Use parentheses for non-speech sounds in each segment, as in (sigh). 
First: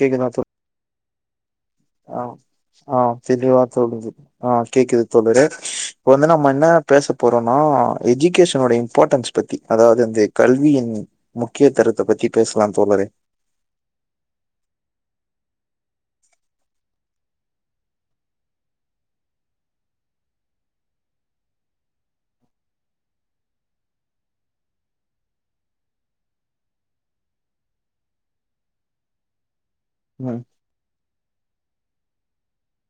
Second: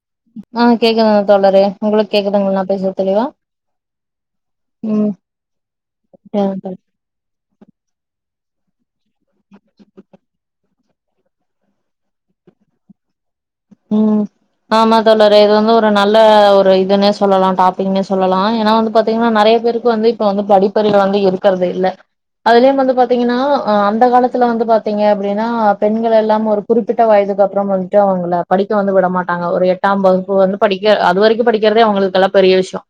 கேக்குதா தோ ஆ கேக்குதா தோழரே உங்களுக்கு ஆ கேக்குதுங்களா நா ஆ பேசுறது தெளிவா தெளிவ சொல்லுது ஆ கேக்குது ம் தோழரே இப்ப வந்து நம்ம என்னா பேச போறோம்னா எ எஜுகேசனுடைய இம்பார்ட்டன்ஸ் பத்தி அதாவது இந்த கல்வியின் முக்கியத்தரத்த பத்தி பேசலா தோழரே உம் ஆமா தோழரே இது வந்து ஒரு நல்ல ஒரு இதுன்னே சொல்லலா டாபிக்னே சொல்லலா ஏனா வந்து பாத்தீங்கனா நெறய பேருக்கு வந்து இப்ப வந்து படிப்பறிவு வந்து இருக்குறது இல்ல அதுலயும் வந்து பாத்தீங்கனா அந்த காலத்துல வந்து பாத்தீங்க அப்டினா பெண்கள் எல்லாம் ஒரு குறிப்பிட்ட வயதுக்கு அப்றம் வந்துட்டு அவங்கள படிக்க வந்து விட மாட்டாங்க ஒரு எட்டு ஆ இப்ப ம் வந்து படிக்க அது வரைக்கு படிக்கிறதே அவுங்களுக்கு எல்லா பெரிய விஷ்ய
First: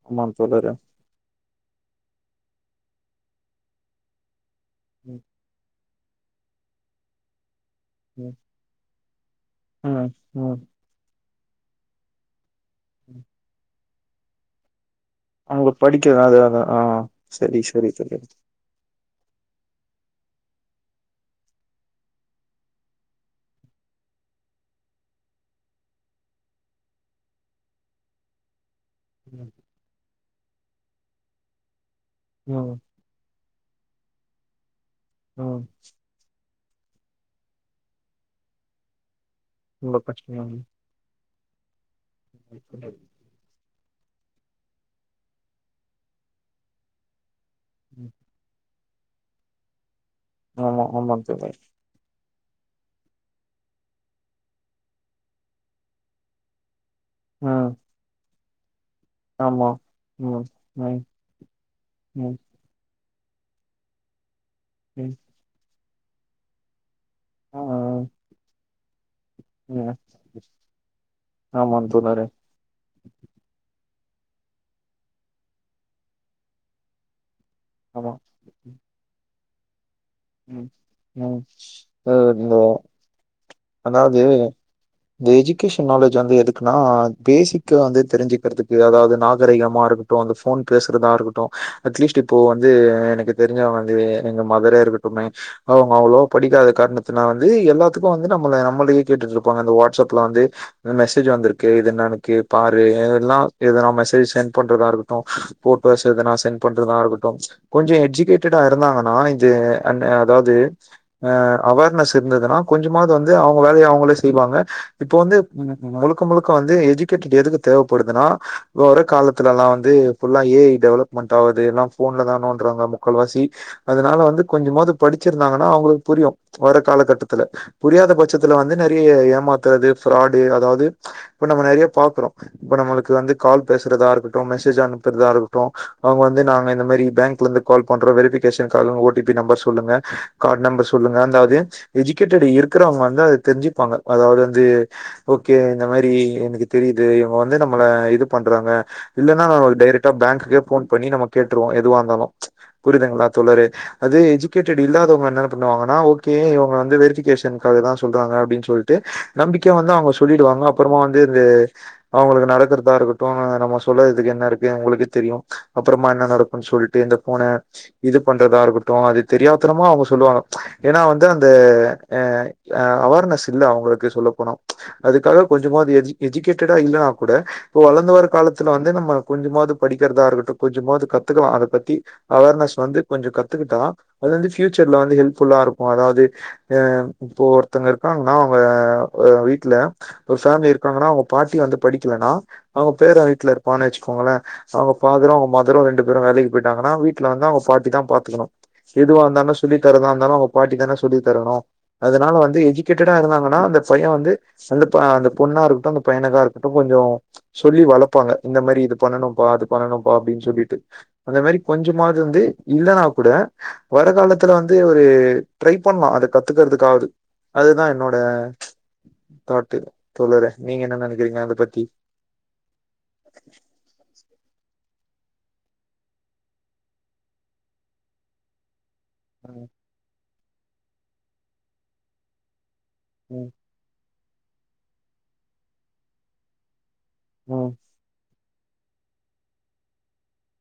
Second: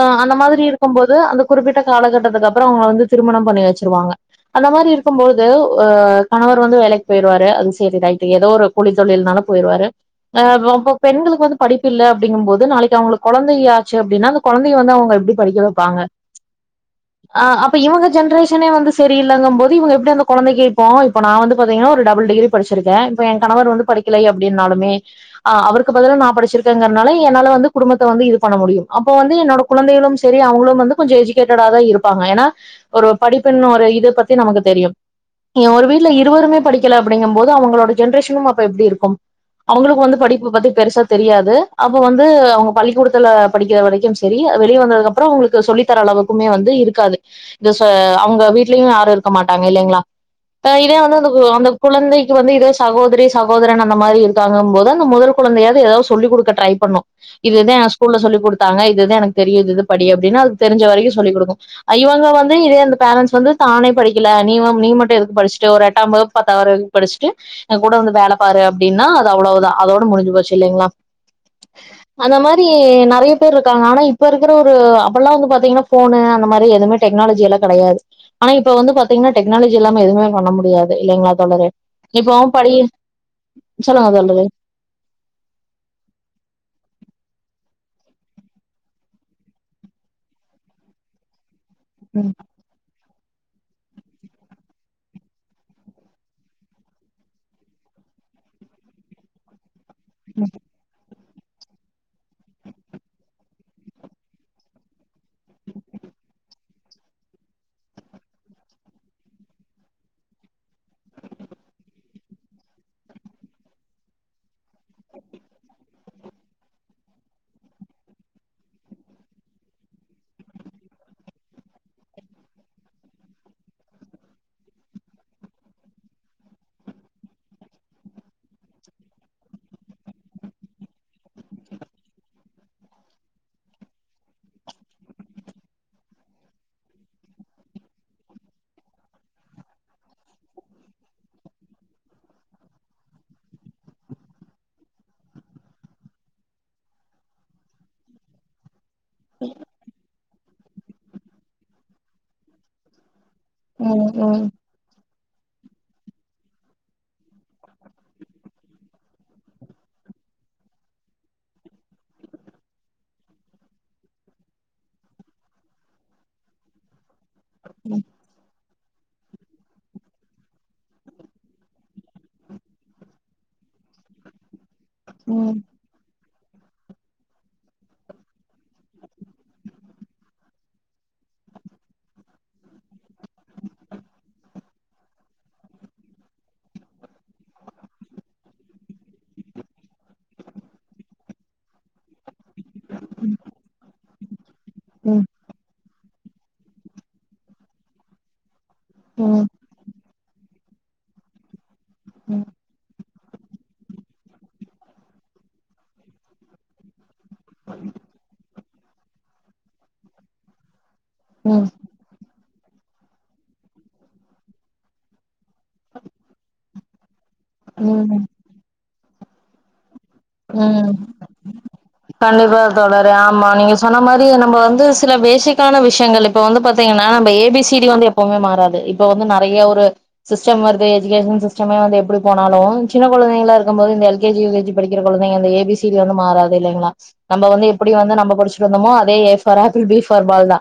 அ ஆமா அந்த மாதிரி தோழரே இருக்கும் போது அந்த குறிப்பிட்ட காலகட்டத்துக்கு அப்றோ அவுங்க வந்து திருமணபண்ணி வெச்சுருவாங்க அந்த மாதிரி ம் இருக்கும்போது அ அவரு வந்து வேலைக்கு போய்ருவாரு அது சரி ரைட்டு் ம் ஏதோ ஒரு கூலி தொழில்னாலு போயிருவாரு ம் அ ம் ரொம்ப பெண்களுக்கு வந்து படிப்பில்ல அப்டிங்கும் போது நாளைக்கு அவுங்களுக்கு குழந்தையாக சரி அப்டீனா அந்த கொழந்தைக்கு வந்து அவுங்க அப்ற எப்டி படிக்க அவங்க வெப்பாங்க படிக்கிறது அது அதா ஆ அ சரி அப்ப சரி இவுங்க தோழரே ஜென்ரேஷனே வந்து சரியில்லங்கம்போது இவுங்க எப்டி அந்த கொழந்தைக்கு இப்ப நா வந்து பாத்தீங்னா ஒரு டபுள் டிகிரி படிச்சிருக்கே இப்ப எ கணவர் வந்து படிக்கல அப்டின்னாலும் மே அவருக்கு பதிலா நா படுச்சிருக்கேங்கறதுனால என்னால வந்து குடும்பத்த வந்து இது பண்ண முடியு அப்போ வந்து ம் என்னோட குழந்தைகளும் சே இதே அவுங்களும் வந்து கொஞ்ச எஜுகேட்டட தா இருக்கு ங்க ஏன்னா ம் ஒரு படிப்பு பின்னு ஒரு இத பத்தி நமக்கு தெரியு ம் ஒரு வீட்ல இருவருமே படிக்கல அப்படிங்கும் போது அவுங்களோட ஜென்ரேஷனும் அப்ப எப்டி இருக்கும் ரொம்ப அவுங்களுக்கு வந்து கஷ்டமா படிப்பு இருக்கு. பத்தி பெருசா தெரியாது அ அப்ப வந்து அவுங்க பள்ளிக்கூடத்ல படிக்ற வரைக்கு ட்லயும் சரி வெளிய வந்ததுக்கப்றொ அவுங்களுக்கு சொல்லி தர அளவுக்குமே வந்து இருக்காது த ச ம் அவுங்க வீட் லயு யாரு இருக்க மாட்டாங்க இல்லெங்ளா அ ஆமா இதே ஆமா வந்து அந்த தோழரே அந்த குழந்தை க்கு வந்து இதே சகோதரி சகோதரன் அந்த மாரி இரு ங்கும் போது அந்த மொதல் கொழந்தயாது எதாவ் சொல்லி குடுக்க ட்ரை பண்ணு ம் இதுதா எ ஸ்கூல்ல சொல்லி குடு க்காங்க த்தது எனக்கு தெரியு ஆமா இதுது படி அப்டின்னு ம் அதுக்கு தெரிஞ்ச ம் வரைக்கு சொல்லி குடுக்கு அ இவங்க ம் வந்து இதே அந்த பேரண்ட்ஸ் வந்து தானே படிக்கல நீ வம்‌ நீ ம் மட்டு எதுக்கு படுச்ட்டு ஒரட் டம்பதொ பத்தாவ‌ர படிச்ட்டு ஆ எ கூட வந்து வேல பாரு அப்டின்னா அ து அவ்ளவ்தா ம் அதோட முடுஞ்சு போச்சு இல்லெங்ளா ஆமா தோழரே அந்த மாரி நெறைய பேர் இருக்காங்க ஆனா இப் ப இருக்குற ஒரு அப்பல்லா வந்து பாத்திங்னா ஃபோனு அந்த மாரி எதுவ்மே டெக்னாலஜியல்லா கடையாது ஆமா ஆனா இப்ப வந்து பாத்தீங்னா டெக்னாலஜில்லா ம எதுவ்மே பண்ண ம் முடியாது இல்லெங்ளா ம். தோழரே இப்போ படி சொல்லுங்க அதாவுது தோழரே. இந்த எஜுகேஷன் நாலேஜ் வந்து எதுக்குன்னா பேசிக் க வந்து தெரிஞ்சுக்குறதுக்கு அதாவுது நாகரீகமா இருக்கட்டு அந்த ஃபோன் பேசுறதா இருக்கட்டு அட்லீஸ்ட் ம் இப்போ வந்து எனக்கு தெருஞ்சவுங்க வந்து எங்க மதரே இருக்கட்டுமே அவுங்க அவ்ளொவா படிக்காத காரணத்துனா வந்து எல்லாத்துக்கு வந் து நம்மள நம்மளே கேட்டுட்ருப்பாங்க இந்த வாட் ஸப்ல வந்து இந்த மெ செஜு வந்துருக்கு இது என்னனு கெ பாரு இதெல்லா எதுனா மெசேஜ் சென்ட் பண்றதா இருக்க ட்டு ஃபோட்டோஸ் எதுனா சென் பண்றதா இருக்கட்டு கொஞ்சொ எஜுகேட்டடா இருந்தாங்கனா இது அன் அதாவ்து ஆ அவார்னஸ் இருந்ததுனா கொஞ்சொ மாவ்து வந்து அவுங்க வேலய அவுங்களே செய்வாங்க இப்ப வந்து முழுக்க முழுக்க வந்து எஜுகேட்டட் எதுக்கு தேவப்படுதுன்னா இப்ப வர காலத்துலல்லா வந்து ஃபுல்லா ஏ ஐ டெவலப்மெண்ட் ஆவுது எல்லா ஃபோன்லதா நோன்றாங்க முக்கால் வாசி அதுனால வந்து கொஞ்சமாவ்து படுச்சிருந்தாங்கனா அவுங்களுக் புரியு வர காலகட்டத்துல புரியாத பச்சத்துல வந்து நறைய ஏமாத்துறது ஃபராடு அதாவ்து இப்ப நம்ம நெறைய பாக்குறோ இப்ப நம்மளுக்கு வந்து கால் பேசுறதா இருக்கட்டும் மெசேஜ் அனுப்புறதா இருக்கட்டு அவுங்க வந்து நாங்க இந்த மாரி பேங்க்லந்து கால் பண்றோ வெரிஃபிகேஷன்காக ஓ டி பி நம்பர் சொல்லுங்க கார்டு நம்பர் சொல்லுங்க அதாவ்து எஜுகேட்டட் இரு க்குறவ்ங்க வந்து அது தெருஞ்சுப்பாங்க அதாவ்து வந்து ஓகே இந்த மாரி எனக்கு தெரியிது இவுங்க வந்து நம்மள இது பண்றாங்க இல்லன்னா நா ஒரு டைரட் பேங்குகே போன் பண்ணி நம்ம கேட்ருவோ எதுவா இருந்தாலு புரியுதுங்ள தோழரே ம் அது ம் எஜுகேட்டடு இல்லாதவங்கனால பண்ணுவங்கனா ஓகே இவுங்க வந்து வெரிபிகேஷன் அதெலா சொல்றாங்க அப்டினு சொல்ட்டு நம்பிக்கையா வந்து அவுங்க சொல்லிடுவாங்க அப்றமா வந்து இந்த அவுங்களுக்கு நடக்குறதா இருக்கட்டு நம்ம சொல்லறதுக்கு என்ன இருக்கு உங்களுக்கே தெரியு அப்பறமா என்ன நடக்குனு சொல்லிட்டு இந்த போனே இது பண்றதா இரு ட்டோ அது தெரியாத்தனமா அவுங்க சொல்லுவாங்க ஏனா வந்து அந்த அ அ அவேர்னஸ் இல்ல அவுங்களுக்கு சொல்ல போன அதுக்காக ம் கொஞ்சமாது எழுஞ் எஜுகேட்டடா இல்லனா கூட இப்போது வளர்ந்து வர காலத்ல வந்து நம்ம கொஞ்சமாது படிக்கிறதா இருக்கட்டு கொஞ்சமாது கத்துக்கலா அத பத்தி அவேர்னஸ் வந்து கொஞ்சோ கத்துக்கிட்டோ அது வந்து ஃபயூச்சர்ல் வந்து ஹெல்ப்ஃபுல்லா இருக்கு அதாவது இப்போ ஒருத்தங்க இருக்காங்கனா அவுங்க வீட்ல ஒரு ஃபேமிலி இருக்காங்கனா அவுங்க பாட்டி வந்து படிக்கலனா அவுங்க பேரே வீட்ல இருப்பானாச்சி போகல அவுங்க ம் பாக்ரோ அவுங்க பாக்ரோ ரெண்டு பேரு வேலைக்கு போயிட்டாங்கனா வீட்ல வந்து அவுங்க பாட்டிதா பாத்துக்கணு எதுவா ம் இருந்தாலு சொல்லி தரதா இருந்தாலு பாட்டி தான சொல்லி தரணோ அதனால வந்து எஜுகேட் கா இருந்தாங்கனா அந்த பைய வந்து அந்த அந்த பொண்ணா இருக்கட்டு அந்த பையனுகா இருக்கட்டு கொஞ்சோ சொல்லி வளப்பாங்க இந்த மாரி இது பண்ணனுப்பா அது பண்ணனுப்பா அப்டின்னு சொல்லிட்டு அந்த மாதிரி ம் கொஞ்சமாவது வந்து இல்லன்னா கூட வர காலத்ல வந்து ஒரு ட்ரை பண்லா அத கத்துக்குறதுக்கு காது அதுதா ம் என்னோட தாட்டு தோழரே நீங்க உம் என்ன நெனைக்கிறீங்க அத பத்தி கண்டிப்பா தோழரே ஆமா நீங்க சொன்ன மாரி நம்ம வந்து சில பேசிக்கான விஷயங்களுக்கு இப்போ வந்து பாத்திங்னா அந்த ஏ பி சி டி வந்து எப்போமே மாறாது இப்ப இப்போ வந்து நெறய ம் ஒரு சிஸ்டம் வருது எஜுகேஷன் சிஸ்டமே வந்து எப்டி போனாலு சின்ன ம் கொழந்தைகள இருக்கு போது இந்த எழு (unintelligible) சின்ன கொழந்தைகள இந்த ஏ பி சில வந்து மாறாது இல்லைங்ளா நம்ம வந்து ம் எப்டி வந்து நம்ம படிச்சோ இருந்தமோ அதே A for apple B for ball தா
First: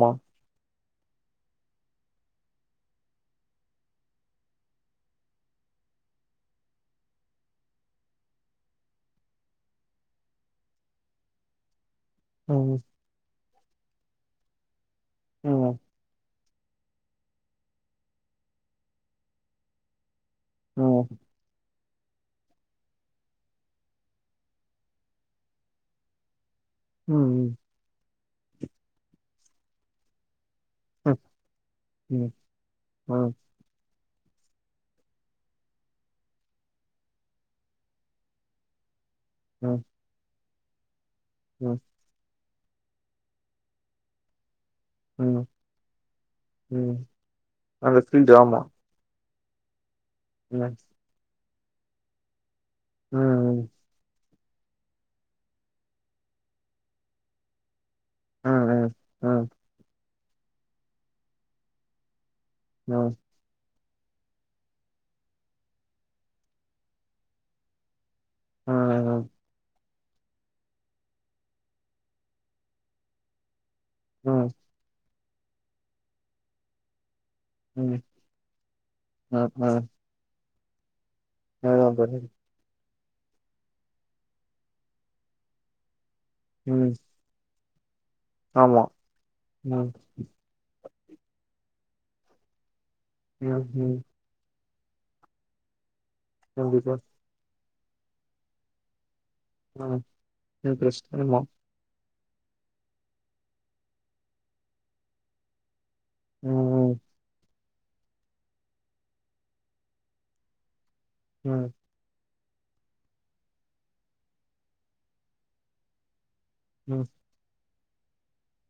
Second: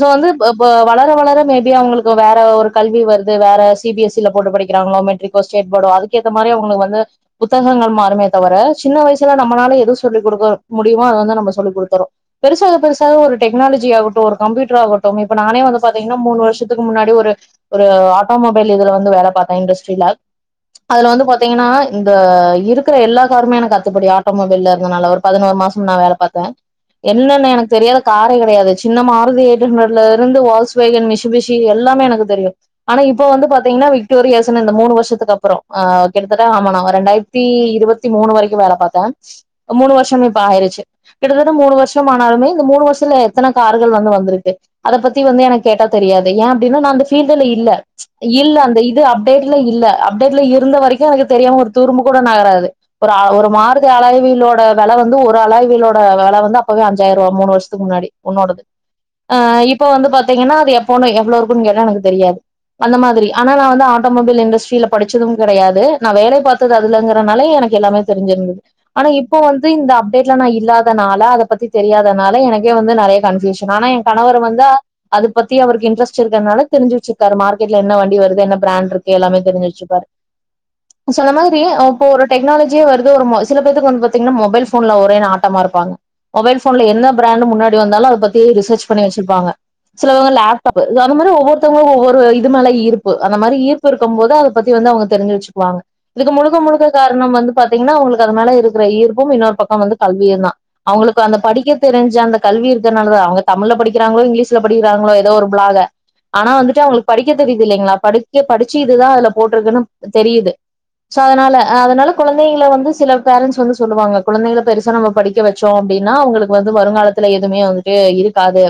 சோ வந்து வ வ வள இப்ப வளர மேபி அவங்களுக்கு வேற ஒரு கல்வி வருது வேற சி பி எஸ் யில போட்டு படிக்கிறாங்களோ மெட்ரிகோ ஸ்டேட் போர்டோ அதுக்கேத்த மாதிரி உங்களுக்கு வந்து புத்தகங்கள் மாருமே தவர சின்ன வயசுல நம்மலால எதுவு சொல்லி கொடுக்க முடியமோ அத வந்து நம்ம சொல்லி கொடுத்தறோ பெருசாக ம் பெருசாக ஒரு டெக்னாலஜியா ஆகட்டு ஒரு கம்ப்யூட்டராகட் டு இப்ப நானே ம் வந்து பாத்தீங்கனா மூணு வருஷ இதுக்கு முன்னாடி ஒரு ஒரு ஆட்டோமொபைல இதுல வந்து வேல பார்த்த இண்டஸ்ட்ரில ம் அதுல வந்து பாத்திங்கனா இந்த இருக்கிற எல்லா காருமே எனக்கு கத்துப்படி ஆட்டோமொபைல இருனால ஒரு பதினெரு மாசோ நா வேல பார்த்தே ம் என்னன்ன ம் எனக்கு தெரியாத காரே கெடையாது சின்ன மாருதி எயிட் ஹண்டரட்ல இருந்து வாஸ் இப்போ என் மிஷிபிஷி எல்லாமே எனக்கு ம் தெரியு ஆனா இப்ப ம் வந்து பாத்திங்கனா விட் ன்டு வரைக்கு யோசன இந்த மூணு வருஷத்துக்கு அப்றோ கிட்டத்தட்ட ஆம ரெண்டாயிரத்தி இருபத்தி மூணு வரைக்கு இங்கயு வேல பார்த்தே ம் மூணு வருஷம் பழயிருச்சு கிட்டத்தட்ட மூணு ம் வருஷோ ஆனாலுமே இந்த மூணு வருஷத்துல எத்தன கார்கள் வந்து வந்திருக்கு அத பத்தி வந்து ம் எனக்கு கேட்டா தெரியாது ஏன் அப்டின்னா நா ம் அந்த ஃபீல்டுல இல்ல அந்த ஃபீல்டு இல்ல ஆமா அந்த இது அப் டேட்ல இல்ல அப்டேட்ல ம் இருந்த வரைக்கு எனக்கு தெரியாமருக் துரும்பு கூட நகராது ஒரு ஆ ஒரு ம் அழாயவீலோட வெல வந்து ஒரு அழாயி வீலோட வெல வந்து அப்பவே அஞ்சாயிரோ ரூவா மூணு வருஷத்துக்கு முன்னாடி ம் உன்னோடது ம் ம் அ ம் இப்போ வந்து பா பத்தீங்கன்னா அதுஎப்போனு எவ்ளோ இருக்கு கேட்டா எனக்கு தெரியாது அந்த ம் மாதிரி ஆனா நா வந்து ஆன் நா மொபைல் இண்டஸ்ட்ரியில படிச்சது கிடையாது நா வேலை பார்த்தது அதுலங்கிறனாலே எனக்கு எல்லாமே தெரிஞ்சிருந்தது ஆனா ம் இப்போ வந்து இந்த அப் வீட்ல நா இல்லாதனால அத பத்தி தெரியாதனால எனக்கே வந்து நெறைய கன்ஃபியூஷ ன் ஆனா என் கணவர் ம் வந்து அது பத்தி அவருக்கு இன்ட்ரஸ்ட் இருக்கறனால தெரிஞ்சு வச்சு ருக்காரு. மார்க்கெட்ல என்ன ம் வண்டி வருது என்ன பிராண்ட் இருக்கு எல்லாமே தெரி்ஞ்சு வச்சுப்பாரு. சொன்ன மாரி அதுதா இப்போ தோழி ஒரு டெக்னால ஜி வருது ஒரு ம சில பேத்துக்கு வந்து பாத்தீங்கன்னா மொபைல் ஃபோன்ல ஒரே நாட்டமா இருப்பாங்க. மொபைல் ஃபோன்ல ம் என்ன பிராண்டு முன்னா டி வந்தாலு அது பத்தி ஆமா ரிசர்ச் பண்ணி வச்சிருப்பாங்க. ம் சிலவங்க லேப்டா ப் சொன்ன மாரி ஒவ்வொருத்தவுங்க ஒவ்வொரு இது மேல ஈர் ப்பு அந்த மாரி ம் ஈர்ப்பு ம் இருக்கும் போது அது பத்தி வந்து அவங்க தெரிஞ்சு வச்சுக்குவாங்க. இதுக்கு முழுக்க முழுக்க கண்டிப்பா காரணோ வந்து பாத்தீங்கன்னா உங்களுக்கு அது மேல இருக்குற ஈர் ப்பும் இன்னொரு பக்கோ வந்து ம் கல்வியுந்தா. இன்ட்ரெஸ்ட் அவங்களுக்கு அந்த ஆமா படிக்கத் தெரிஞ் சா அந்த கல்வி இருக்கறனாலதா. அவங்க தமிழ்ல படிக்கிறாங்களோ இங்கிலீஷ்ல படிக்கிறாங்களோ ஏதோ ஒரு பிளால ம் ஆனா வந்துட்டு ம் அவங்களுக்கு படிக்க தெரி யுது இல்லைங்களா படிக்க படிச்சு இதுதா அதுல போட்ருக்குன்னு தெரியுது. சோ அதனால ம் அதனால குழந்தைகள வந்து சில பேரண்ட்ஸ் வந்து சொல்லுவாங்க குழந்தைகள பெருசா நம்ம படிக்க வச்சோ அப்டின்னா அவங்களு க்கு வந்து ம் வருங்காலத்துல எதுமே வந்து ட்டு இருக்காது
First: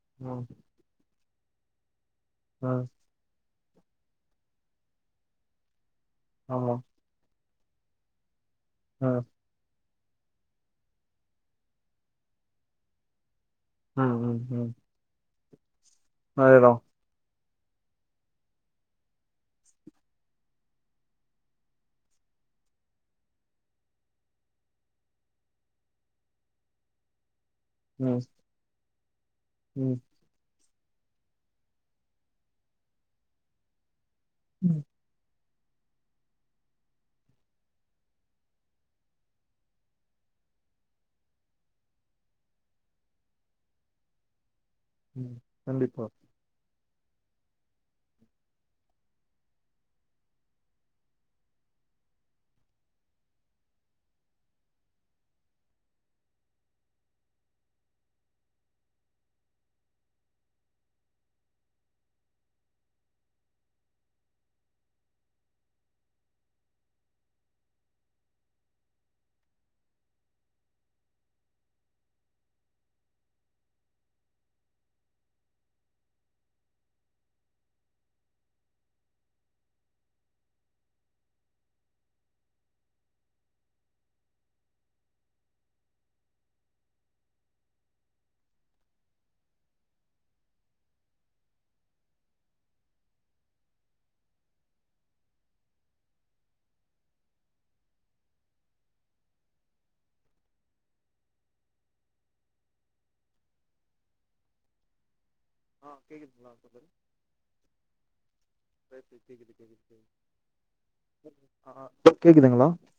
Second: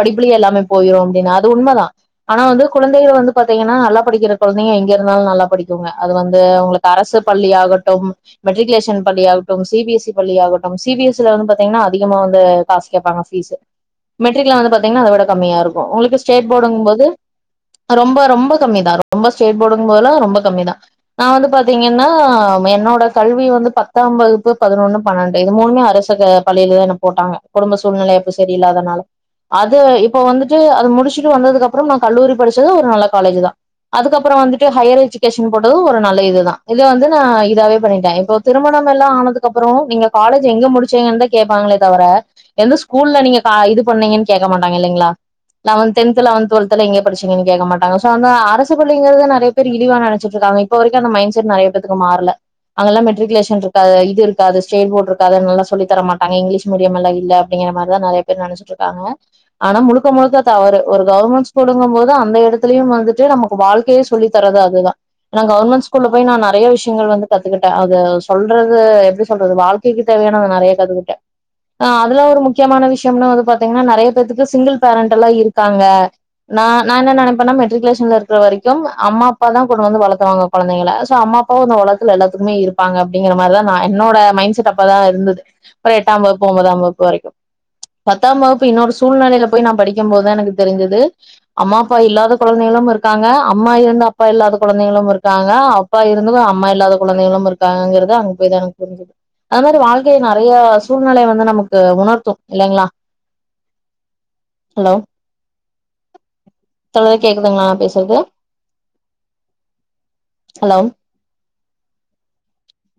படிப்புல ம் எல்லாமே போயிரு அப்டின்னா அது உண்மதா ஆனா வந்து ம் குழந்தைகள வந்து பா த்தீங்கன்னா நல்லா படிக்கிற கொழந்தைக எங்க இருந்தாலு நல்லா படிக்குங்க. அது வந்து ஆமா உங்களுக்கு அரசு பள்ளியாக ட்டும் மெட்ரிக்குலேஷன் ம் பள்ளியாகட்டும் சி பி எஸ் இ பள்ளியாகட்டும் சி பி எஸ் இ ல வந்து பாத்தீங்கன்னா அதிகமா வந்து காசு கேப்பாங்க ஃபீஸு ம் ம் மெட்ரிக்ல ம் வந்து பாத்தீங்கன்னா அத விட கம்மியா இரு க்கு உங்களுக்கு ஸ்டேட் அதேதா போர்டுங்கும் போது ஆ ரொம்ப ரொம்ப கம்மிதா ரொம்ப ஸ்டேட் போர்டுங்கும் போதுலா ரொம்ப கம்மிதா. நா வந்து பாத்தீங்கன்னா என்னோட கல்வி வந்து பத்தாம் வகுப்பு பதனொன்னு பன்னெண்டு இது மூணுமே அரசு க பள்ளியிலதா என்ன போட்டாங்க. குடும்ப சூழ்நிலை ம் அப்ப சரியில்லாதனால அது இப்ப வந்துட் டு அது முடிச்சுட்டு வந்ததுக்கு அப்புறம் நா கல்லூரி படிச்சது ஒரு நல்ல காலேஜுதா அதுக்கப்புறோ வந்துட்டு ம் ஹையர் எஜுகேஷ ன் போட்டது ஒரு நல்ல இதுதா இதே வந்து நா இ தாவே பண்ணிட்டே. இப்ப திருமணம் எல்லா ஆனதுக்கு அப்புறமு நீங்க காலேஜ் எங்க முடிச்சங்கன்னுதா கேப்பாங்களே தவிர எந்த ஸ்கூல்ல நீங்க கா இது பண்ணீங்கன்னு கேக்க மா ட்டாங்க இல்லைங்களா ம் நா வந்து கண்டிப்பா டென்த் லெவன்த் டுவெல் த்தல்லா எங்க படிச்சீங்கன்னு கேக்க மாட்டாங்க. சோ அந்த அரசு பள்ளிங்கறது நெறைய பேர் இழிவா நெனச்சிட்டு இருக்காங்க. இப்ப வரைக்கு அந்த மைண்ட் செட் நெறைய பேத்துக்கு மாறல. அதல்லா மெட்ரிகுலேஷன் இருக்காது இது இருக்காது ஸ்டேட் போர்டு இருக்காது நல்லா சொல்லித் தர மாட்டாங்க. இங்கிலீஷ் மீடியம் எல்லா இல்ல அப்டிங்கிற மாரிதா நெறைய பேர் நெனைச்சிட்ருக்காங்க. ஆனா முழுக்க முழுக்க தவறு. ஒரு கவர்மெண்ட் ஸ்கூலுங்கும் போது அந்த எடத்துலயு வந்துட்டு நமக்கு வாழ்க்கைய சொல்லி தர்றது அதுதா. ஏன்னா கவர்மெண்ட் ஸ்கூல்ல போய் நா நெறைய விஷயங்கள் வந்து கத்துக்கிட்டே அது சொல்றது எப்டி சொல்றது வாழ்க்கைக்கு தேவையானத நெறைய கத்துக்கிட்டே. ஆ அதுல ஒரு முக்கியமான விஷயம்னா வந்து பாத்தீங்கன்னா நெறைய பேத்துக்கு சிங்கிள் பேரண்ட் எல்லா இருக்காங்க. நா நா என்ன நெனைப்பேன்னா மெட்ரிகுலேஷன்ல இருக்கறவரைக்கும் அம்மா அப்பாதா கொண்டு வந்து வளத்துவாங்க கொழந்தைகள சோ அம்மா அப்பாவ இந்த உலக த்துல எல்லாத்துக்குமே இருப்பாங்க அப்டிங்கற மாரிதா நா என்னோட மைண்ட் செட் அப்பல்லா இருந்துது ஒரு எட்டாம் வகுப்பு ஒம்பதாம் வகுப்பு வரைக்கு. பத்தாம் வகுப்பு இன்னொரு சூழ்நிலையல போய் நா படிக்கும் போதுதா எனக்கு தெரிஞ்சுது அம்மா அப்பா இல்லாத குழைந்தைகளும் இருக்காங்க அம்மா இருந்து அப்பா இல்லாத குழந்தைகளும் இருக்காங்க அப்பா இருந்தும் அம்மா இல்லாத குழந்தைகளும் இருக்காங்கங்கறத அங்க போய்தா எனக்கு புரிஞ்சது. அது மாரி வாழ்க்கை நெறைய சூழ்நிலைய வந்து நமக்கு உணர்த்து இல்லைங்களா? ஹலோ ஆ கேக்குதுங்களா அப்ப சரி தோழரே கேக்குதுங்களா நா பேசுறது சேரி சேரி கேக்குது கேக்குது கேக்குது (inaudible) ஆ ஆ இப்ப கேக்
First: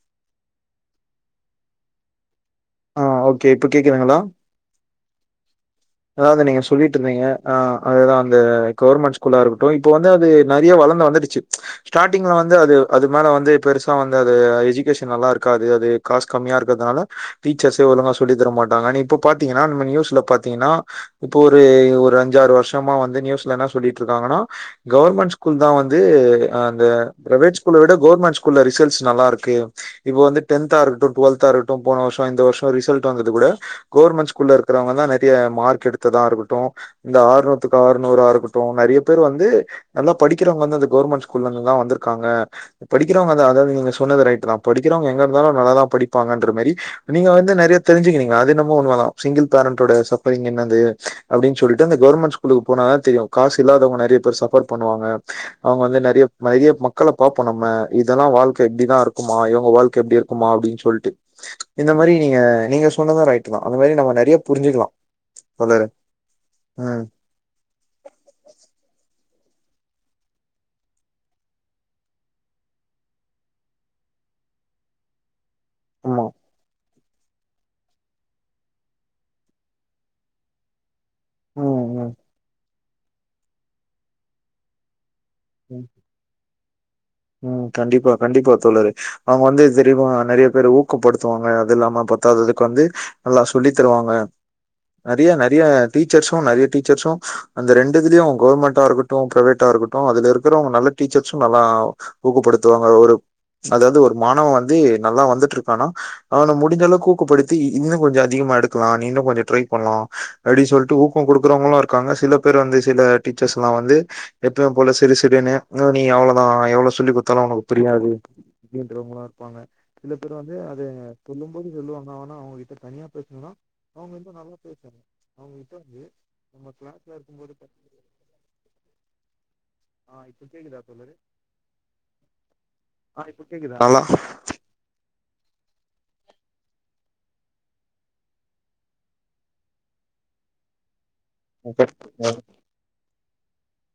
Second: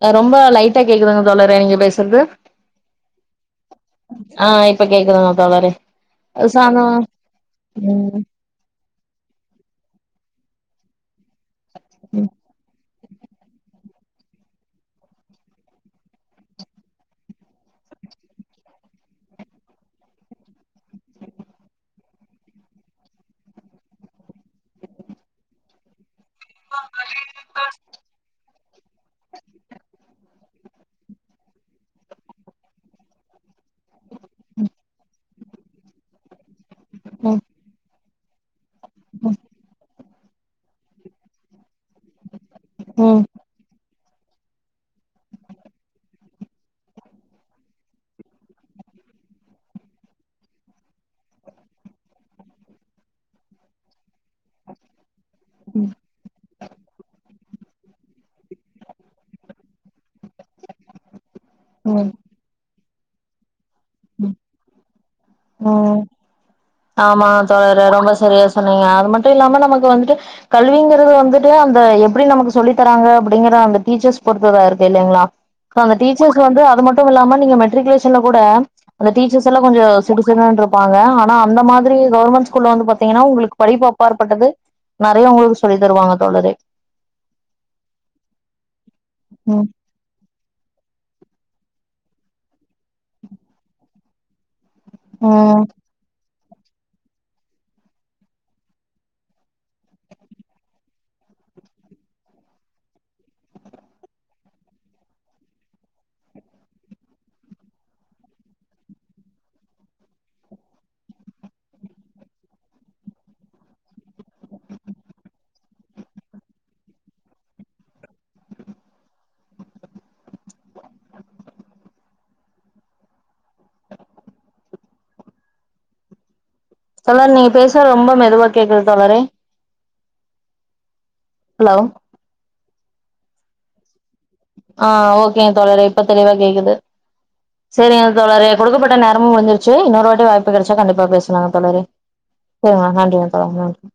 ஆ ரொம்ப லைட்டா கேக்குதுங்க தோழரே நீங்க பேசுறது ஆ ஓகே இப்ப கேக்குதுங்களா ஆ இப்ப கேக்குதுங்க தோழரே. அதாவது நீங்க சாதோ சொல்லிட்ருந்தீங்க ஆ ம் அதுதா அந்த கவர்மெண்ட் ஸ்கூலா இருக்கட்டு இப்ப வந்து அ து நெறைய வளந்து வந்துடுச்சு ஸ்டார்ட்டிங்ல வந்து அது அது மேல வந்து பெருசா வந்து அது எஜுகேஷன் நல்லா இருக்காது அது. காஸ் கம்மியா இருக்கறதுனால டீச்சர்ஸே ஒழுங்கா சொல்லி தரமாட்டாங்கன்னு. இப்போ பாத்தீங்கன்னா நம்ம நியூஸ்ல பாத்தீங்கன்னா இப்போ ஒரு ஒரு அஞ்சாறு வருஷமா வந்து நியூஸ்ல என்னா சொல்லிட்டு இருக்காங்கன்னா கவர்மெண்ட் ஸ்கூல்தா வந்து து ஆ அந்த பிரைவேட் ஸ்கூல விட கவுர்மெண்ட் ஸ் கூல்ல ரிசல்ட்ஸ் நல்லா இருக்கு. இப்ப வந்து டென்த்தா இருக்கட்டு டுவெல்த்தா இருக்கட்டு போன வருஷோ இந்த வருஷோ ரிசல்ட் வந்தது கூட கவர்மெண்ட் ஸ்கூல்ல இருக்கறவங்கதா நெ றைய மார் க் எடுத்ததா இருக்கட்டு இந்த ம் ஆறுநூத்துக்கு ஆறு நூறா இருக்கட் டு நெறைய பேர் வந்து நல்லா படிக்கிறவங்க வந்து அந்த கவர்மெண்ட் ஸ்கூல்ல இருந்துதா வந்திருக்காங்க ம் படிக்கிறவங்க அதா அதாவது நீங்க சொன்னது ரைட்டுதா. படிக்கிறவங்க எங்க இருந்தாலு நல்லாதா படிப்பாங்கன்ற மாரி நீங்க வந்து நெறைய தெரிஞ்சுக்கினீங்க அது என்னமோ உண்மதா சிங்கிள் பேரண்டோட சஃபரிங் என்ன து அப்டின்னு சொல்லிட்டு அந்த கவர்மெண்ட் ஸ்கூலுக்கு போனாதா தெரியு காசு இல்லாதவங்க நெறைய பேர் சஃபர் பண்ணுவாங்க அவங்க வந்து நெறைய நெறைய மக்கள பா ப்போ நம்ம இதெல்லா வாழ்க்க இப்டிதா இருக்குமா இவங்க வாழ்க்க எப்டி இரு க்குமா அப்டின்னு சொல்ட்டு. இந்த ம் மாரி நீங்க நீங்க சொன்னது ரைட்டுதா அந்த மாரி நம்ம நெறைய புரிஞ்சுக்கலா. தோழரே ம் ம் ஆமா தோழரே ரொம்ப சரியா சொன்னீங்க அது மட் டு இல்லாம நமக்கு வந்துட்டு கல்விங்கறது வந்துட்டு அந்த எப்பிடி நமக்கு சொல்லித் தராங்க அப்படிங்கற அந்த டீச்சர்ஸ் பொருத்துதா இருக்கு இல்லைங்களா? க்காங்க ஆமா டீச்சர்ஸ் வந்து அது ம ட்டும் இல்லாம நீங்க மெட்ரிகுலேஷன்ல கூட அந்த டீச்சர்ஸ் எல்லா கொஞ்சோ சிடுசிடுன்னு இருப்பாங்க ஆ னா அந்த ம் மாதிரி ம் கவர்மெண்ட் ஸ்கூல்ல வந்து பாத் தீங்கன்னா உங்களுக்கு படிப்பு அப்பாற்பட்டது நெறைய உங்களுக்கு சொல்லித் ம் தருவாங்க தோழரே. ம் கண்டிப்பா கண்டிப்பா தோழரே. அவங்க வந்து ம் சரிம்மா நெறைய பேர ஊக்கப்படுத்துவாங்க அது இல்லாம ப த்தாததுக்கு வந்து நல்லா சொல்லித் தருவாங்க நெறைய ம் நெறைய டீச்சர்ஸ் ட்டு நெறைய டீச்சர்ஸு அந்த ரெண்டுல இதுலயு கவர்மெண்ட்டா இருக்கட்டு பிரைவேட்டா இருக்கட்டு அதுல இருக்கறவங்க நல்ல டீச்சர்சு நல்லா ஊக்கப்படுத்துவாங்க அது ஒரு அதாவது ஒரு மாணவன் வந்து நல்லா வந்துட்ருக்கான்னா அவன முடிஞ்ச அளவுக்கு ஊக்கப்படுத்தி இ இன்னு கொஞ்சோ அதிகமா எடுக்கலா நீ இன்னு கொஞ்சோ ட்ரை பண்லா அப்டி சொல்ட்டு ஊக்கோங் கொடுக்கறவங்களு இருக்காங்க சில பேர் வந்து சில டீச்சர்ஸ்லா வந்து எப்பவும் போல சிடுசிடுன்னு ஆ நீ அவ்ளோதா எவ்ளோ சொல்லி் குடுத்தாலு உனக்கு புரியாது அப்டின்றவங்களு இருப்பாங்க. சில பேர் வந்து அத சொல்லும் போது சொல்லுவாங்க ஆனா அவங்ககிட்ட தனியா பேசுனோனா அவங்க வந்து நல்லா பேசுவாங்க அவங்க கிட்ட வந்து நம்ம கிளாஸ்ல தோழர் நீங்க இருக்கும்போது பேசுறது ரொம்ப மெதுவா கேக்குது தோழரே. ஆ இப்ப கேக்குதா தோழரே? ஹலோ ஆ இப்ப கேக்குதுங்களா? ஆ ஓகேங்க தோழரே இப்ப தெளிவா கேக்குது. சரிங்க தோழரே கொடுக்கப்பட்ட நேரமு முடிஞ்சிருச்சு இன்னொரு வாட்டி வாய்ப்பு கெடைச்சா கண்டிப்பா பேச லாங்க தோழரே செரிங்க நன்றிங்க தோழா நன்றி